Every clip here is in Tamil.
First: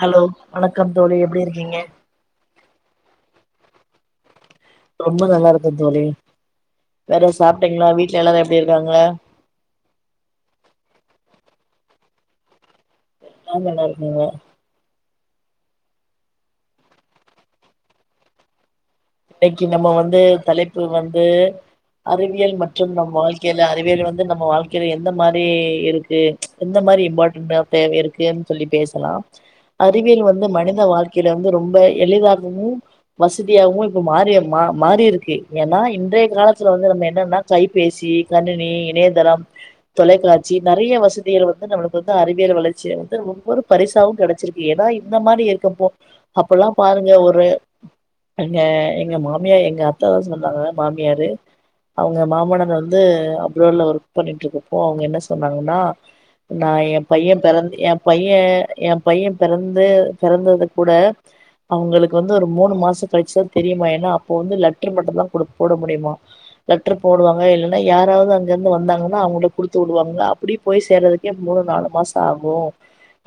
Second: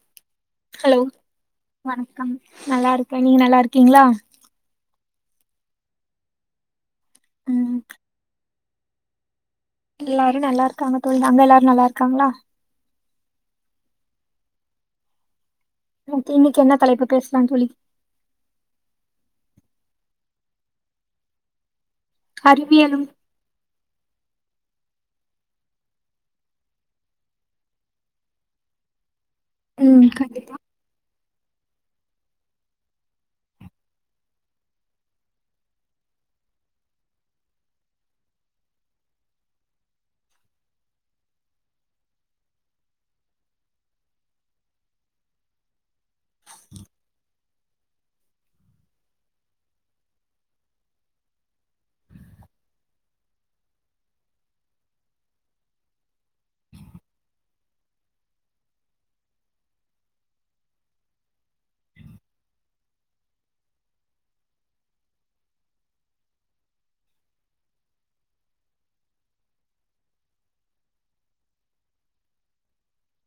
ஹலோ வணக்கம் ஹலோ தோழி எப்டி இருக்கீங்க வணக்கம் நல்லாருக்கே நீங்க நல்லாருக் கீங்ளா ரொம்ப நல்லாருக்கே தோழி வேற ம் சாப்டிங்களா வீட்ல எல்லாரு எப் எப்டி இருக்காங்க எல்லாரு நல்லாருக்காங்க தோழி அங்க எல்லாரு நல்லாருக்காங்ளா நாங்க நல்லாருக்காங்க இன்னக்கி இன்னக்கி என்ன தலைப்பு பேசலான் தோழி இன்னக்கி நம்ம வந்து தலைப்பு வந்து அறிவியல் மற்றும் அறிவியலும் நம் வாழ்க்கேல அறிவியல் வந் வந்து நம்ம வாழ்க்கேல எந்த மாரி இருக்கு எந்த மாரி இம்பார்டன்ட் அப் தேவை இருக்குன்னு சொல்லி பேசலாம் ம் அறிவியல் வந்து கண்டிப்பா மனித வாழ் கேல வந்து ரொம்ப எளிதாகவு வசதியாகவு மாறிய ம மாறி இருக்கு ஏன்னா இன்றைய காலத்துல வந்து நம்ம என்னன்னா கைபேசி கணினி இணையதளம் தொலைக்காட்சி நெறைய வசதிகள் வந்து நம்மளுக்கு வந்து அறிவியல் வளர்ச்சி வந்து ஒவ்வொரு பரிசாவும் கெடைச்சிருக்கு ஏன்னா இந்த மாரி இருக்கப்போ அப்பல்லாம் பாருங்க ஒரு எ எங்க மாமியார் எங்க அத்ததா சொன்னாங்க மாமியாரு அவுங்க மாமனார் வந்து அப்ராட்ல ஒர்க் பண்ணிட்டு இருக்கப்போ அவுங்க என்ன சொன்னாங்கன்னா நா எ பையே பெறந்து எ பையே எ பையே பெறந்து பெறந்தது கூட அவுங்களுக்கு வந்து ஒரு மூணு மாச கழுச்சு தா தெரியுமா ஏன்னா அப்போ வந்து லெட்ரு மட்டு தா குடுக் போட முடியுமா லெட்ரு போடுவாங்க இல்லேன்னா யாராவது அங்க இருந்து வந்தாங்கன்னா அவுங்களுக் குடுத்து வுடுவாங்களா அப்புடி போய் சேர்றதுக்கே மூணு நாலு மாசோ ஆகு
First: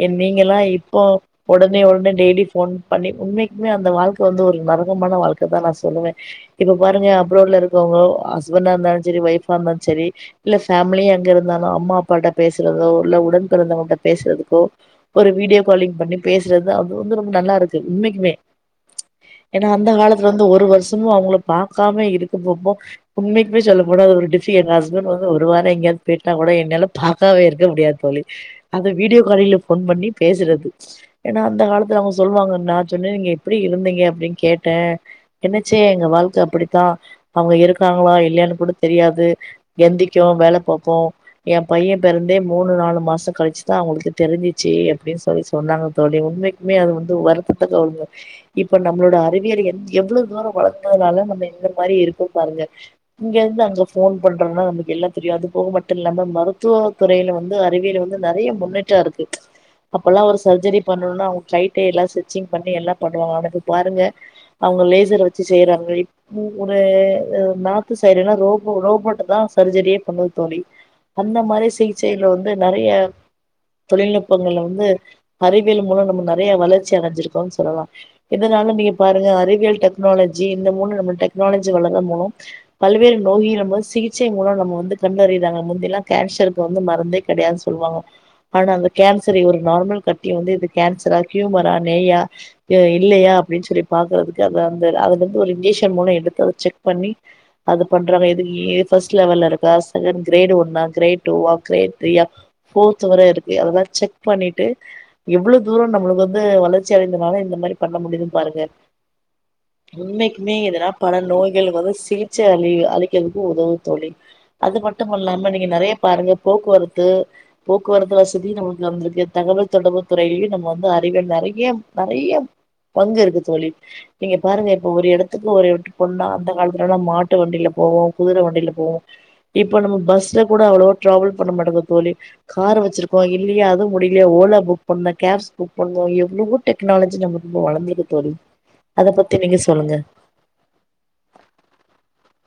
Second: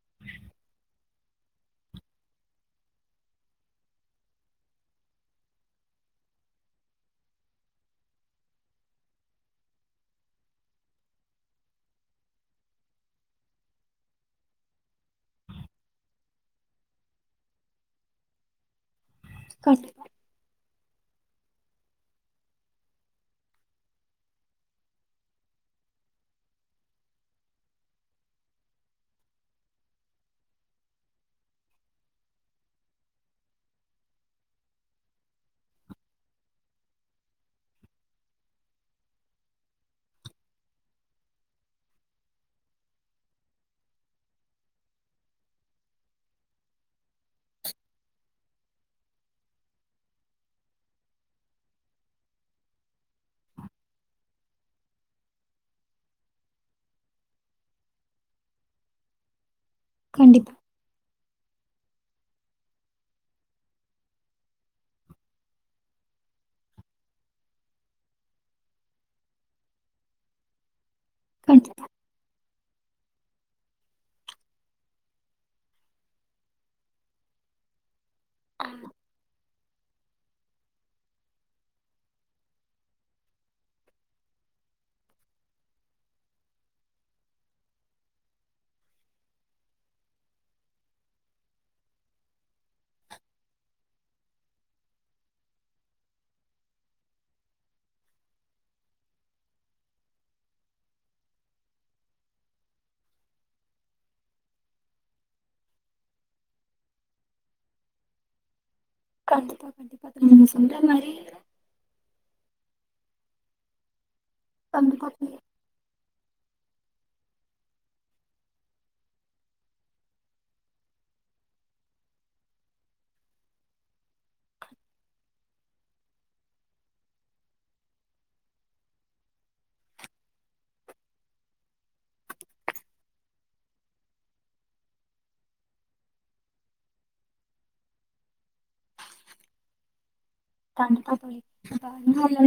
இன் நீங்கல்லா இப்போ ஒடனே ஒடனே டெய்லி ஃபோன் பண்ணி உண்மைக்குமே அந்த வாழ்க்க வந்து ஒரு நரகமான வாழ்க்க தா நா சொல்லுவே இப்ப பாருங்க அப்ராட்ல இருக்கவுங்கோ ஹஸ்பண்டா இருந்தாலு சரி ஒய்ஃப்பா இருந்தாலு சரி இல்ல ஃபேம்லியா அங்க இருந்தாலு அம்மா அப்பா கிட்ட பேசுறதோ இல்ல உடன் பிறந்தவங்க கிட்ட பேசுறதுக்கோ ஒரு வீடியோ காலிங் பண்ணி பேசுறது அது வந்து ரொம்ப நல்லாருக்கு உண்மக்குமே ஏன்னா அந்த கண்டிப்பா காலத்துல வந்து ஒரு வருஷ் சுத்தமா அவுங்கள பாக்காம இருக்கும் போம்போ உண்மைக்குமே சொல்ல போனா அது ஒரு டிப்ஃபி எங்க ஹஸ்பண்ட் வந்து ஒரு வாரோ எங்கயாது பேய்ட்டா கூட என்னால பாக்காம இருக்க முடியாது தோழி அத வீடியோ காலிங்ல ஃபோன் பண்ணி பேசுறது ஏன்னா அந்த காலத்துல அவுங்க சொல்வாங்க நா சொன்னே நீங்க எப்டி இருந்தீங்க அப்டின் கேட்டே என்னாச்சு எங்க வாழ்க்க அப்டித்தா அவுங்க இருக்காங்களா இல்லையான்னு கூட தெரியாது எந்திக்கோ வேல பாப்போ எ பையே பெறந்தே மூணு நாலு மாச கழுச்சுதா அவுங்களுக்கு தெருஞ்சிச்சி அப்டின்னு சொல்லி சொன்னாங்க தோழி உண்மைக்குமே அது வந்து து வருத்தத்தக்க ஒன்னுதா இப்ப நம்பளோட அறிவியல் எந் எவ்ளோ தூரோ வளந்ததுனால நம்ம இந்த மாரி இருக்கோ பாருங்க இங்க இருந்து அங்க ஃபோன் பண்றோனா நமக்கு எல்லா தெரியாது போக மட்டு இல்லாம மருத்துவ துறையில வந்து அறிவியல்ல வந்து நெறைய முன்னேற்ற இருக்கு அப்பல்லா ஒரு கண்டிப்பா சர்ஜரி பண்ணணுனா அவு நைட்டே எல்லா ஸ்டிட்ச்சிங் பண்ணி எல்லா பண்ணுவாங்க அவுங்க தூக் பாருங்க அவுங்க லேசர வச்சு செய்றாங்க இப்போ ஒரு நார்த்து சைடுன்னா ரோபோ ரோபோட்டு தா சர்ஜரியே பண்ணுது தோழி அந்த மாரி கண்டிப்பா சிகிச்சேல வந் து நெறைய தொழில்நுட்பங்கள்ல வந்து அறிவியல் மூலோ நம்ம நெறைய வளர்ச்சி அடஞ்சிருக்கோனு சொல்லலா இதுனால நீங்க பாருங்க அறி வியல் டெக்னாலஜி இந்த மூணு நம்ம டெக்னாலஜி வளர்ர மூலோ பல்வேறு நோய்கள் நம்ம சிகிச்சை மூலோ நம்ம வந்து கண்டயிறாங்க முந்திலா கேன்சருக்கு வந்து மருந்தே கெடையாது சொல்லுவாங்க ஆனா அந்த கேன்சரை ஒரு நார்மல் கட்டி வந்து இது கேன்சரா ஹியூமரா நெய்யா ஏய் இல்லயா அப்டின் சொல்லி பாக்குறதுக்கு அந்த அந்த அதுல இருந்து ஒரு இன்ஜெக்ஷன் மூலோ எடுத்து அத செக் பண்ணி அது பண்றாங்க எது இ ஃபஸ்ட் லெவல்ல இருக்கா செகண்ட் கிரேட் ஒன்னா கிரேட் டூவா கிரேட் த்ரீயா ஃபோர்த் வர இருக்கு அதல்லா செக் பண்ணிட்டு எவ்ளோ தூரோ நம்மளுக்கு வந்து வளர்ச்சி அடைந்தனால இந்த மாரி பண்ண முடியுதுன்னு பாருங்க கண்டிப்பா கண்டிப்பா நீங்க உண்மைக்குமே சொல்ற எதுனா மாரி பல நோய்கள் வரும் சிலி ச அழி அழிக்க உதவும் தோழி அது மட்டும் கண்டிப்பா இல்லாம நீங்க நிறைய பாருங்க போக்குவரத்து போக்குவரத்து வசதி நமக்கு வந்திருக்கு தகவல் தொடர்பு துறையிலயும் நம்ம வந்து அறிவே நிறைய நிறைய பங்கு இருக்கு தோழி நீங்க பாருங்க இப்ப ஒரு இடத்துக்கு ஒரு இடத்துக்கு போனா அந்த காலத்துலயெல்லாம் மாட்டு வண்டியில போவோம் குதிரை வண்டியில போவோம் இப்ப நம்ம பஸ்ல கூட அவ்வளவோ டிராவல் பண்ண மாட்டோம்ங்க தோழி கார் வச்சிருக்கோம் இல்லையா அதுவும் முடியலையா ஓலா புக் பண்ண கேப்ஸ் புக் பண்ணுவோம் எவ்வளவோ டெக்னாலஜி நம்ம ரொம்ப வளந்திருக்கு தோழி அத பத்தி நீங்க சொல்லுங்க கண்டிப்பா தோழி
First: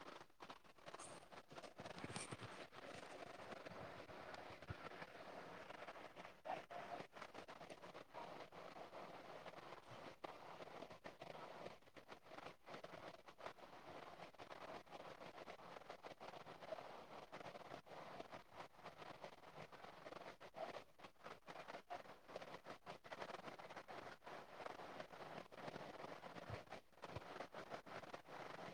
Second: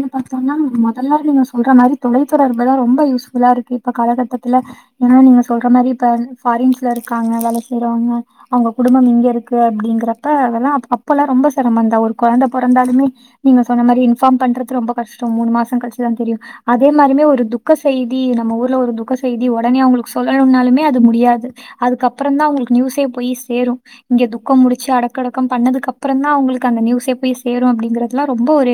[unintelligible] பாத்தோம்னா முதல்ல நீங்க சொல்ற மாரி தொலைத்தொடர்புல்லாம் ரொம்ப யூஸ் புல்லா இருக்கு இப்ப காலகட்டத்துல ஏன்னா நீங்க சொல்ற மாதிரி இப்ப பாரின்ஸ்ல இருக்காங்க வேலை செய்றவங்க அவங்க குடும்பம் இங்க இருக்கு அப்படிங்கறப்ப அதெல்லாம் அப்பல்லாம் ரொம்ப சிரமந்தா ஒரு குழந்த பொறந்த பொறந்தாலுமே நீங்க சொன்ன மாரி இன்பார்ம் பண்றது ரொம்ப கஷ்டம் மூணு மாசம் கழிச்சுதான் தெரியும் அதே மாரமே ஒரு துக்க செய்தி நம்ம ஊர்ல ஒரு துக்க செய்தி உடனே அவங்களுக்கு சொல்லணும்னாலுமே அது முடியாது அதுக்கப்புறம் தான் அங்களுக்கு நியூஸே போய் சேரும் இங்க துக்கம் முடிச்சு அடக்கடக்கம் பண்ணதுக்கு அப்புறம் தான் அவங்களுக்கு அந்த நியூஸே போய் சேரும் அப்படிங்கிறதுதுலாம் ரொம்ப ஒரு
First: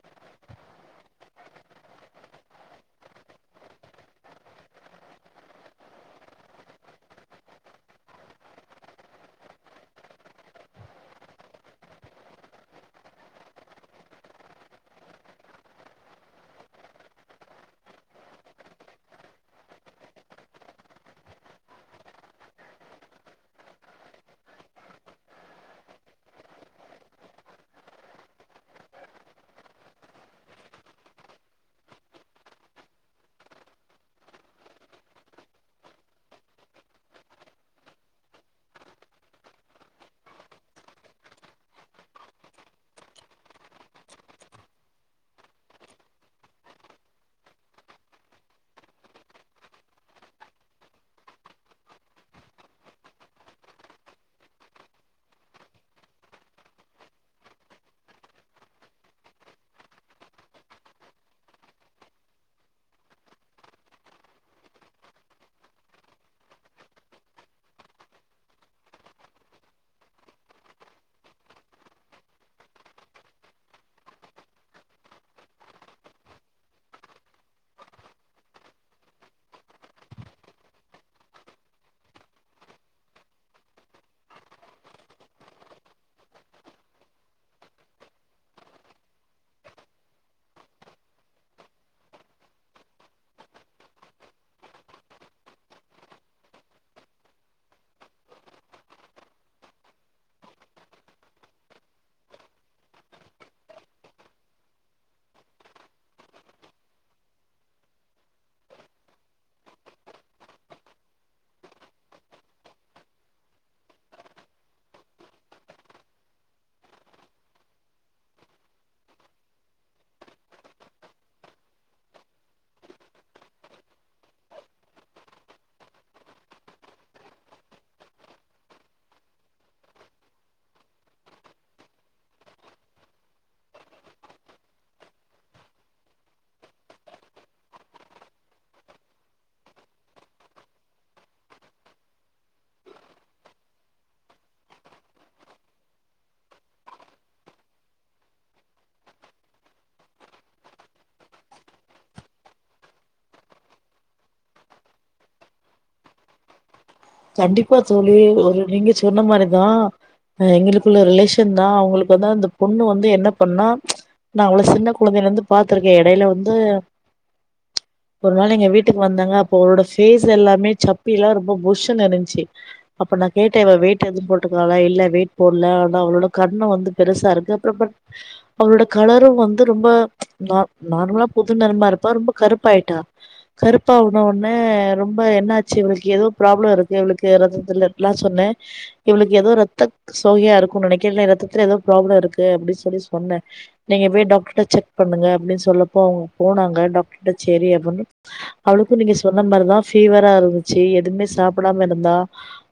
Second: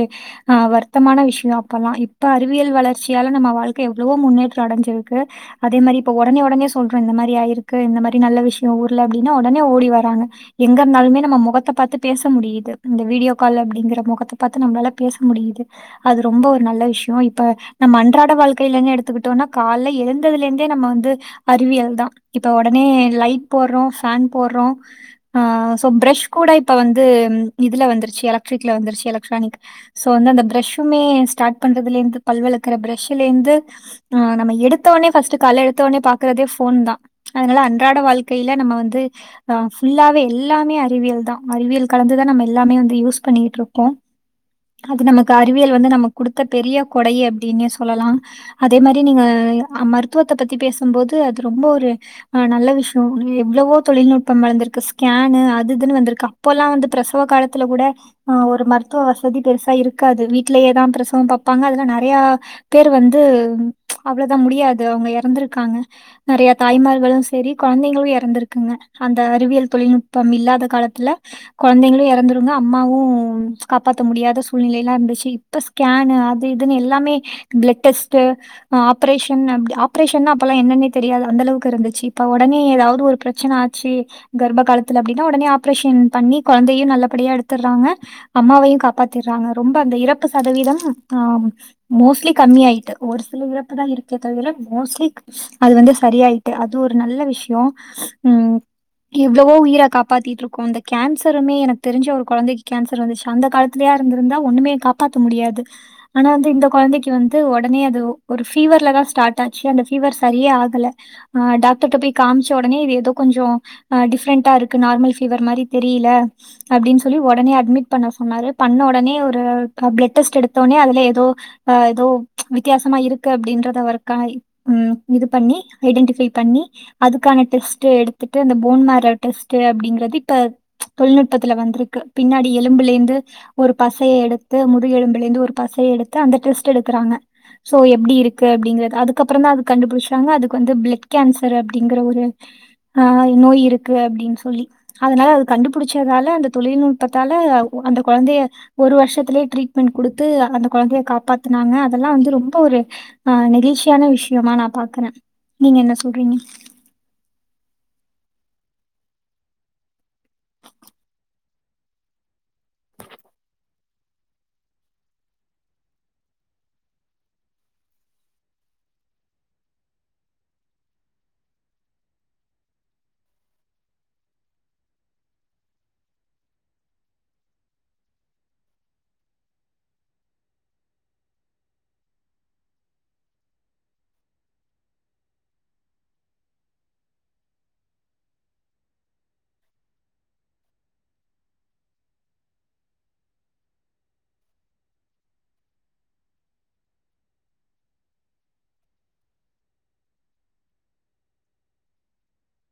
ஆஹ் வருத்தமான விஷயம் அப்பல்லாம் இப்ப அறிவியல் வளர்ச்சியால நம்ம வாழ்க்கை எவ்வளவோ முன்னேற்றம் அடைஞ்சிருக்கு அதே மாரி இப்ப உடனே உடனே சொல்றோம் இந்த மாரி ஆயிருக்கு இந்த மாரி நல்ல விஷயம் ஊர்ல அப்படின்னா உடனே ஓடி வராங்க எங்க இருந்தாலுமே நம்ம முகத்தை பாத்து பேச முடியுது இந்த வீடியோ கால் அப்படிங்கிற முகத்தை பாத்து நம்மளால பேச முடியுது அது ரொம்ப ஒரு நல்ல விஷயம் இப்ப நம்ம அன்றாட வாழ்க்கையிலே எடுத்துக்கிட்டோம்னா காலைல எழுந்ததுல இருந்தே நம்ம வந்து அறிவியல் தான் இப்ப உடனே லைட் போடுறோம் பேன் போடுறோம் சோ பிரஷ் கூட இப்ப வந்து இதுல வந்துரு எலக்ட்ரிக்ல வந்துருச்சு எலக்ட்ரானிக் சோ வந்து அந்த பிரஷ்சுமே ஸ்டார்ட் பண்றதிலருந்து பல் வெளக்குற பிரஷ்லேருந்து நம்ம எடுத்த உடனே ஃபர்ஸ்ட் காலைல எடுத்த ஒடன்னே பார்க்கிறதே போன் தான் அதனால அன்றாட வாழ்க்கையில நம்ம வந்து அ ஃபுல்லாவே எல்லாமே அறிவியல் தான் அறிவியல் கலந்து தான் நம்ம எல்லாமே வந்து யூஸ் பண்ணிட்டு இருக்கோம் அது நமக்கு அறிவியல் வந்து நமக்கு குடுத்த பெரிய கொடை அப்டின்னே சொல்லலாம் அதே மாதிரி நீங்க மருத்துவத்த பத்தி பேசும்போது அது ரொம்ப ஒரு நல்ல விஷயம் எவ்வளவோ தொழில்நுட்பம் வளர்ந்திருக்கு ஸ்கேன் அதுஇதுன்னு வந்திருக்கு அப்பொல்லாம் வந்து பிரசவ காலத் தில கூட ஒரு மருத்துவ வசதி பெருசா இருக்காது வீட்லயேதான் பிரசவம் பாப்பாங்க அதலாம் நிறைய பேர் வந்து அவ்வளதான் முடியாது அவங்க எறந்திருக்காங்க நிறைய தாய்மார்களும் சரி கொழந்தைங்களும் எறந்திருக்குங்க அந்த அறிவியல் தொழில்நுட்பம் இல்லாத காலத்துல கொழந்தைங்களும் எறந்து அம்மாவும் காப்பாத்த முடியாத சூழ்நிலைல்லாம் இருந்துச்சு இப்ப ஸ்கேன் அது இதுன்னு எல்லாமே பிளட் டெஸ்ட்டு அ ஆப்பரேஷன் ஆப்பரேஷன்னா அப்பல்லாம் என்னன்னே தெரியாது அந்த அளவுக்கு இருந்துச்சு இப்ப ஒடனே ஏதாவது ஒரு பிரச்சன ஆச்சு கர்ப்ப காலத்தில அப்படின்னா ஒடனே ஆப்பரேஷன் பண்ணி கொழந்தய நல்ல அப்படியா எடுத்துர்றாங்க அம்மாவையும் காப்பாத்தீர்றாங்க ரொம்ப அந்த இறப்பு சதவீதம் ஹ மோஸ்ட்லி கம்மி ஆயிட்டு ஒரு சில இறப்புதான் இருக்கே தவிர மோஸ்ட்லி அது வந்து சரியாயிட்டு அது ஒரு நல்ல விஷயம் உஹம் எவ்வளவோ உயிர காப்பாத்திட்டு இருக்கோ இந்த கேன்சருமே எனக் தெரிஞ்ச ஒரு கொழந்தைக்கு கேன்சர் வந்துச்சு அந்த காலத்திலயா இருந்திருந்தா ஒண்ணுமே காப்பாத்த முடியாது ஆனா வந்து இந்த கொழந்தைக்கு வந்து உடனே அது ஒரு ஃபீவர்லதான் ஸ்டார்ட் ஆச்சு அந்த ஃபீவர் சரியே ஆகல ஆஹ் டாக்டர்ட்ட போய் காமிச்ச உடனே இது ஏதோ கொஞ்சம் ஹ் டிஃப்ரெண்டா இருக்கு நார்மல் ஃபீவர் மாதிரி தெரியல அப்படின்னு சொல்லி உடனே அட்மிட் பண்ண சொன்னாரு பண்ண உடனே ஒரு பிளட் டெஸ்ட் எடுத்தோடனே அதுல ஏதோ ஏதோ வித்தியாசமா இருக்கு அப்படின்றத வரைக்க இது பண்ணி ஐடென்டிஃபை பண்ணி அதுக்கான டெஸ்ட் எடுத்துட்டு அந்த போன் மாரெல் டெஸ்ட் அப்படிங்கறது இப்ப தொழில்நுட் பக்கத்தில வந்திருக்கு பின்னாடி எலும்புலேந்து ஒரு பசைய எடுத்து முதுகெலும்புலேந்து ஒரு பசைய எடுத்து அந்த டெஸ்ட் எடுக்கறாங்க சோ எப்டி இருக்கு அப்படிங்கிறதுக்கப்புறம் தான் அத கண்டு பிடிச்சாங்க அதுக்கு வந்து பிளட் கேன்சர் அப்படின்கிற ஒரு நோய் இருக்கு அப்டின்னு சொல்லி அதனால அத கண்டுபுடிச் தால அந்த தொழில்நுட்பத்தால அந்த கொழந்தய ஒரு வருஷத்திலயே ட்ரீட்மெண்ட் குடுத்து அந்த கொழந்தய காப்பாத்தனாங்க அதெல்லாம் வந்து ரொம்ப ஒரு அஹ் நெகிழ்ச்சியான விஷயமா நான் பாக்கறேன் நீங்க என்ன சொல்றீங்க கண்டிப்பா தோழி ஒரு நீங்க சொன்ன மாதிரிதான் ஹ் எங்களுக்குள்ள ரிலேஷன் தான் அவங்களுக்கு வந்து அந்த பொண்ணு வந்து என்ன பண்ணா நான் அவ்ள சின்ன கொழந்தயில இருந்து பாத்ருக்கே எடையில வந்து ஒரு நாள் எங்க வீட்டுக்கு வந்தாங்க அப்ப அவளோட ஃபேஸ் எல்லாமே சப்பி எல்லாம் ரொம்ப புஷ் ன்னு இருந்துச்சு அப்ப நான் கேட்டேன் இவ வெயிட் எதும் போட்ருக்காளா இல்ல வெயிட் போடல ஆனா அவளோட கன்னம் வந்து பெருசா இருக்கு அவளோட கலரும் வந்து ரொம்ப நார் நார்மலா புது நிறமா இருப்பா ரொம்ப கருப்பாய்ட்டா கருப்பான ஒடனே ரொம்ப என்னாச்சு இவளுக்கு ஏதோ ப்ராப்ளம் இருக்கு இவளுக்கு ரத்தத்தில நா சொன்னேன் இவளுக்கு ஏதோ ரத்த சோகையா இருக்கும் நினைக்கறே இல்ல ரத்தத்துல ஏதோ ப்ராப்ளம் இருக்கு அப்படி சொல்லி சொன்னேன் நீங்க போய் டாக்டர்ட்ட செக் பண்ணுங்க அப்படின்னு சொன்னப்போ அவங்க போனாங்க டாக்டர்கிட்ட சரி அப்படின்னு அவளுக்கும் நீங்க சொன்ன மாதிரிதான் ஃபீவரா இருந்துச்சு எதுவுமே சாப் டாம இருந்த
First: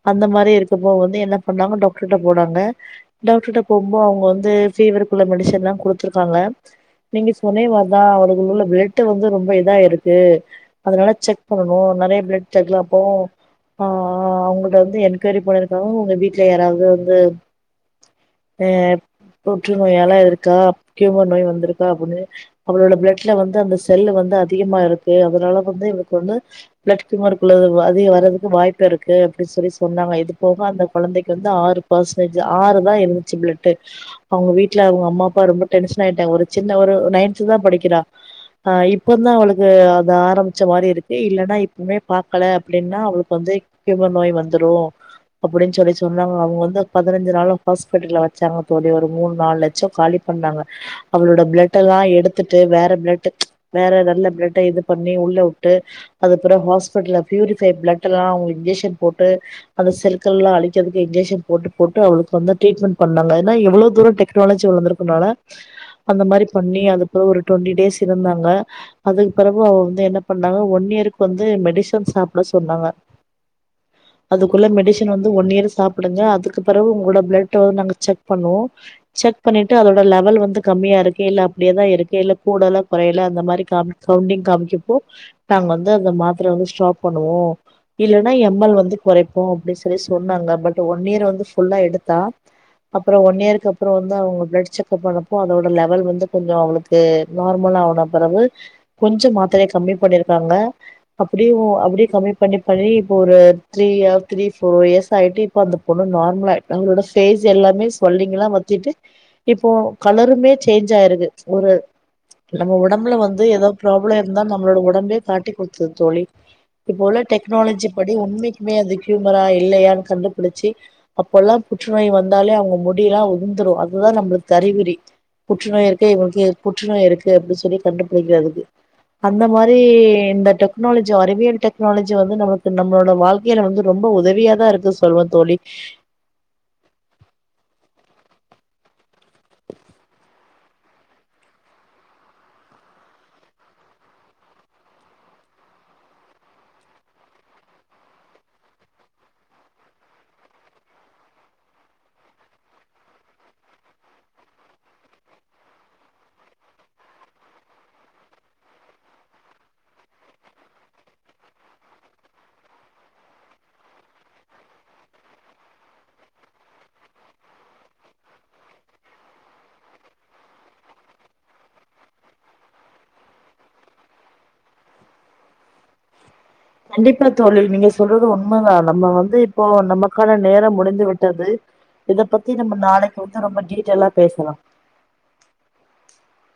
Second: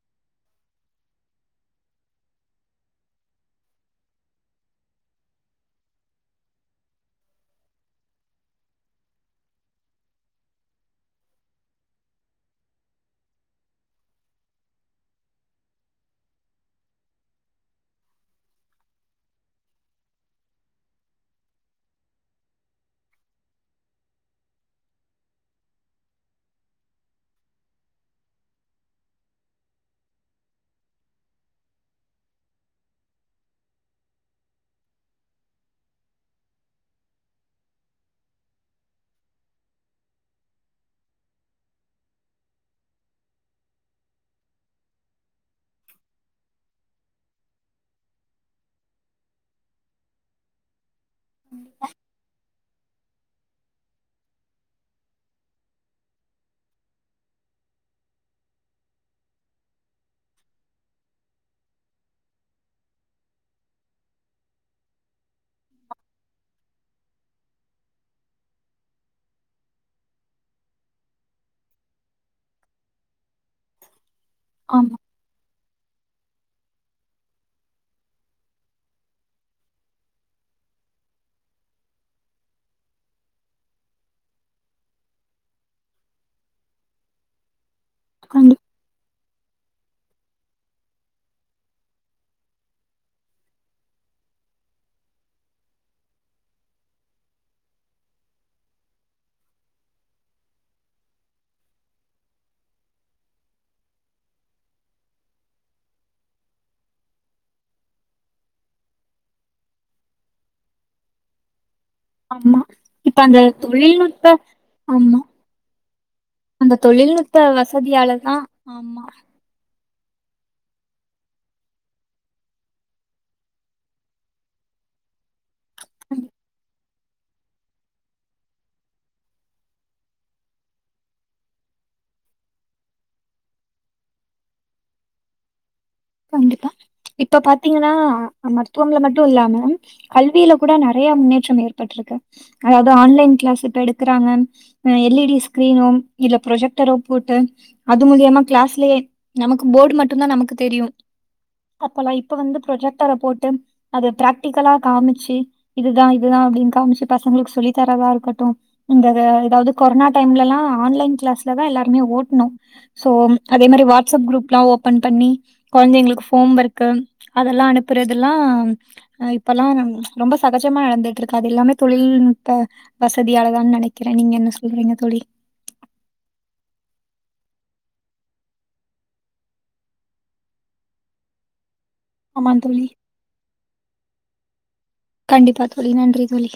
அந்த மாரி இருக்கப்போ வந்து என்ன பண்ணாங்க டாக்டர்கிட்ட போனாங்க டாக்டர்கிட்ட போகும்போ அவங்க வந்து ஃபீவருக்குள்ள மெடிசன் எல்லாம் குடுத்துருக்காங்க நீங்க சொன்னேவா தான் அவளுக்கு உள்ள பிளட் வந்து ரொம்ப இதா இருக்கு அதனால செக் பண்ணணும் நெறயா பிளட் ஸ்டகிலாகும் ஆஹ் அவங்கட்ட வந்து என்கொயரி பண்ணியிருக்காங்க உங்க வீட்டுல யாராவது வந்து ஹ புற்று நோயால இருக்கா க்யூமர் நோய் வந்திருக்கா அப்படின்னு அவளோட பிளட்ல வந்து அந்த செல்லு வந்து அதிகமா இருக்கு அதனால வந்து இவளுக்கு வந்து பிளட் க்யூமருக்குள்ள அதிகம் வரதுக்கு வாய்ப் பு இருக்கு அப்டினு சொல்லி சொன்னாங்க இது போக அந்த கொழந்தைக்கு வந்து ஆறு பெர்ஸன்ட் ஆறு தான் இருந்துச்சு பிளட் அவங்க வீட்டுல அவங்க அம்மா அப்பா கியூமர் நோய் வந்துரும் அப்படின்னு சொல்லி சொன்னாங்க அவங்க வந்து பதினஞ்சு நாளும் ஹாஸ்பிட்டல்ல வச்சாங்க தோழி ஒரு மூணு நாலு லட்சம் காலி பண்ணாங்க அவளோட பிளட்டெல்லாம் எடுத்துட்டு வேற பிளட் வேற நல்ல பிளட்டெ இது பண்ணி உள்ளே விட்டு அதப்பறம் ஹாஸ்பிட்டல்ல பியூரிபை பிளட் எல்லாம் இன்ஜெக்ஷன் போட்டு அந்த செல்கள் எல்லாம் அழிக்கறதுக்கு இன்ஜெக்ஷன் போட்டு போட்டு அவளுக்கு வந்து ட்ரீட்மெண்ட் பண்ணாங்க ஏன்னா எவ்வளவு தூரம் டெக்னாலஜி வளர்ந்திருக்கனால அந்த மாதிரி பண்ணி அதுப்பறம் ஒரு ட்வெண்ட்டி டேஸ் இருந்தாங்க அதுக்கு பிறகு அவங்க வந்து என்ன பண்ணாங்க ஒன் இயருக்கு வந்து மெடிசன் சாப்பிட சொன்னாங்க அதுக்குள்ள ஆமா மெடிசன் வந்து ஒன் இயர் சாப்பிடுங்க அதுக்குப் பிறகு உங்கள பிளட்ட நாங்க செக் பண்ணுவோம் செக் பண்ணிட்டு அதோட லெவல் வந்து கம்மியா இருக்கு இல்ல அப்படியே தான் இருக்கு இல்ல கூடல குறையல அந்த மாதிரி கவுண்டிங் காமிச்சப்ப நாங்க வந்து மாத்தரய ஸ்டாப் பண்ணுவோம் இல்லன் நா கண்டி எம்மல் வந்து குறைப்போம் அப்படின்னு சொல்லி சொன்னாங்க பட் ஒன் இயர் வந்து ஃபுல்லா எடுத்தா அப்புறம் ஒன் இயர்கருக்கு அப்புறம் வந்து அவங்க பிளட் செக்கப் பண்ணப்போ அதோட லெவல் வந்து கொஞ்சம் அவளுக்கு நார்மலான பிறகு கொஞ்சம் மாத்திரயை கம்மி பண்ணியிருக்காங்க அப்படியும் அப்படியே கம்மி பண்ணி பண்ணி இ ஒரு த்ரீ த்ரீ ஃபோர் இயர்ஸ் ஆயிட்டு இப்ப அந்த பொண்ணு நார்மலாயிட்டா அவளோட ஃபேஸ் எல்லாமே சொல்லிங்கல்லாம் வத்திட்டு இப்போ கலருமே சேஞ்ச் ஆயிருக்கு ஒரு ஆமா நம்ம உடம்புல இப்ப அந்த வந்து ஏதோ ப்ராப்ளம் தொழில்நுட்ப இருந்தா நம்மளோட ஆமா உடம்பே அத காட்டி குடுத்திருது தோழி அந்த இப்போல்ல தொழில்நுட்ப டெக்னாலஜி ப்படி வசதியாலதான் உண்மைக்குமே அது ஆமா கியூமரா இல்லையா கண்டுபிடிச்சு அப்பல்லாம் புற்றுநோய் வந்தாலே அவங்க முடியல்லாம் உதிந்துரும் அதுதான் அவங்களுக்குஅறிகுறி புற்றுநோய் இருக்கு இவ புற்றுநோய் இருக்கு அப்டி சொல்லி கண்டுபிடிக்கறதுக்கு அந்த மாதிரி இந்த டெக்னாலஜி அறிவியல் டெக்னாலஜி வந்து நம நம்மளோட வாழ்க்கையில வந்து ரொம்ப உதவியாதா இருக்கு சொல்வன் தோழி கண்டிப்பா இப்ப பாத்தீங்கன்னா மருத்துவம்ல மட்டும் இல்லாம கல்வியில கூட நிறைய முன்னேற்றம் ஏற்பட்டிருக்கு அதாவது ஆன்லைன் கிளாஸ் இப்ப எடுக்கறாங்க எல் இ டி ஸ்கிரீனோ இல்ல ப்ரொஜெக்டரோ போட்டு அது மூலியமா கிளாஸ்லயே நமக்கு போர்டு மட்டும் தான் நமக்கு தெரியும் அப்பெல்லா இப்ப வந்து ப்ரொஜெக்ட்ரை போட்டு அது பிராக்டிகலா காமிச்சு இதுதான் இதுதான் அப்டின்னு காமிச்சு பசங்களுக்கு சொல்லி தரதா இருக்கட்டு இந்த எத எதாவது கொரோனா டைம்ல எல்லா ஆன்லைன் கிளாஸ்லதா எல்லாருமே ஓட்ணோ சோ அதே மாரி வாட்ஸ்அப் குரூப் எல்லா ஓப்பன் பண்ணி கொழந்தைங்களுக்கு ஹோம் ஒர்க்கு அதெல்லா அனுப்புறது எல்லா இப்பெல்லாம் ரொம்ப சகஜமா நடந்துட்டு இருக்கு அது எல்லாமே தொழில்நுட்ப வசதியாலதான் நெனைக்கிறேன் நீங்க என்ன சொல்றீங்க தோழி கண்டிப்பா தோழி நீங்க சொல்றது உண்மதா நம்ம வந்து இப்போ நமக்கான நேரோ முடிந்து விட்டது ஆமா இதப்பத்தி நம்ம தோழி நாளைக்கு உத்தரம் பண்ணிட்டு டீடெலா பேசலா கண்டிப்பா தோழி நன்றி தோழி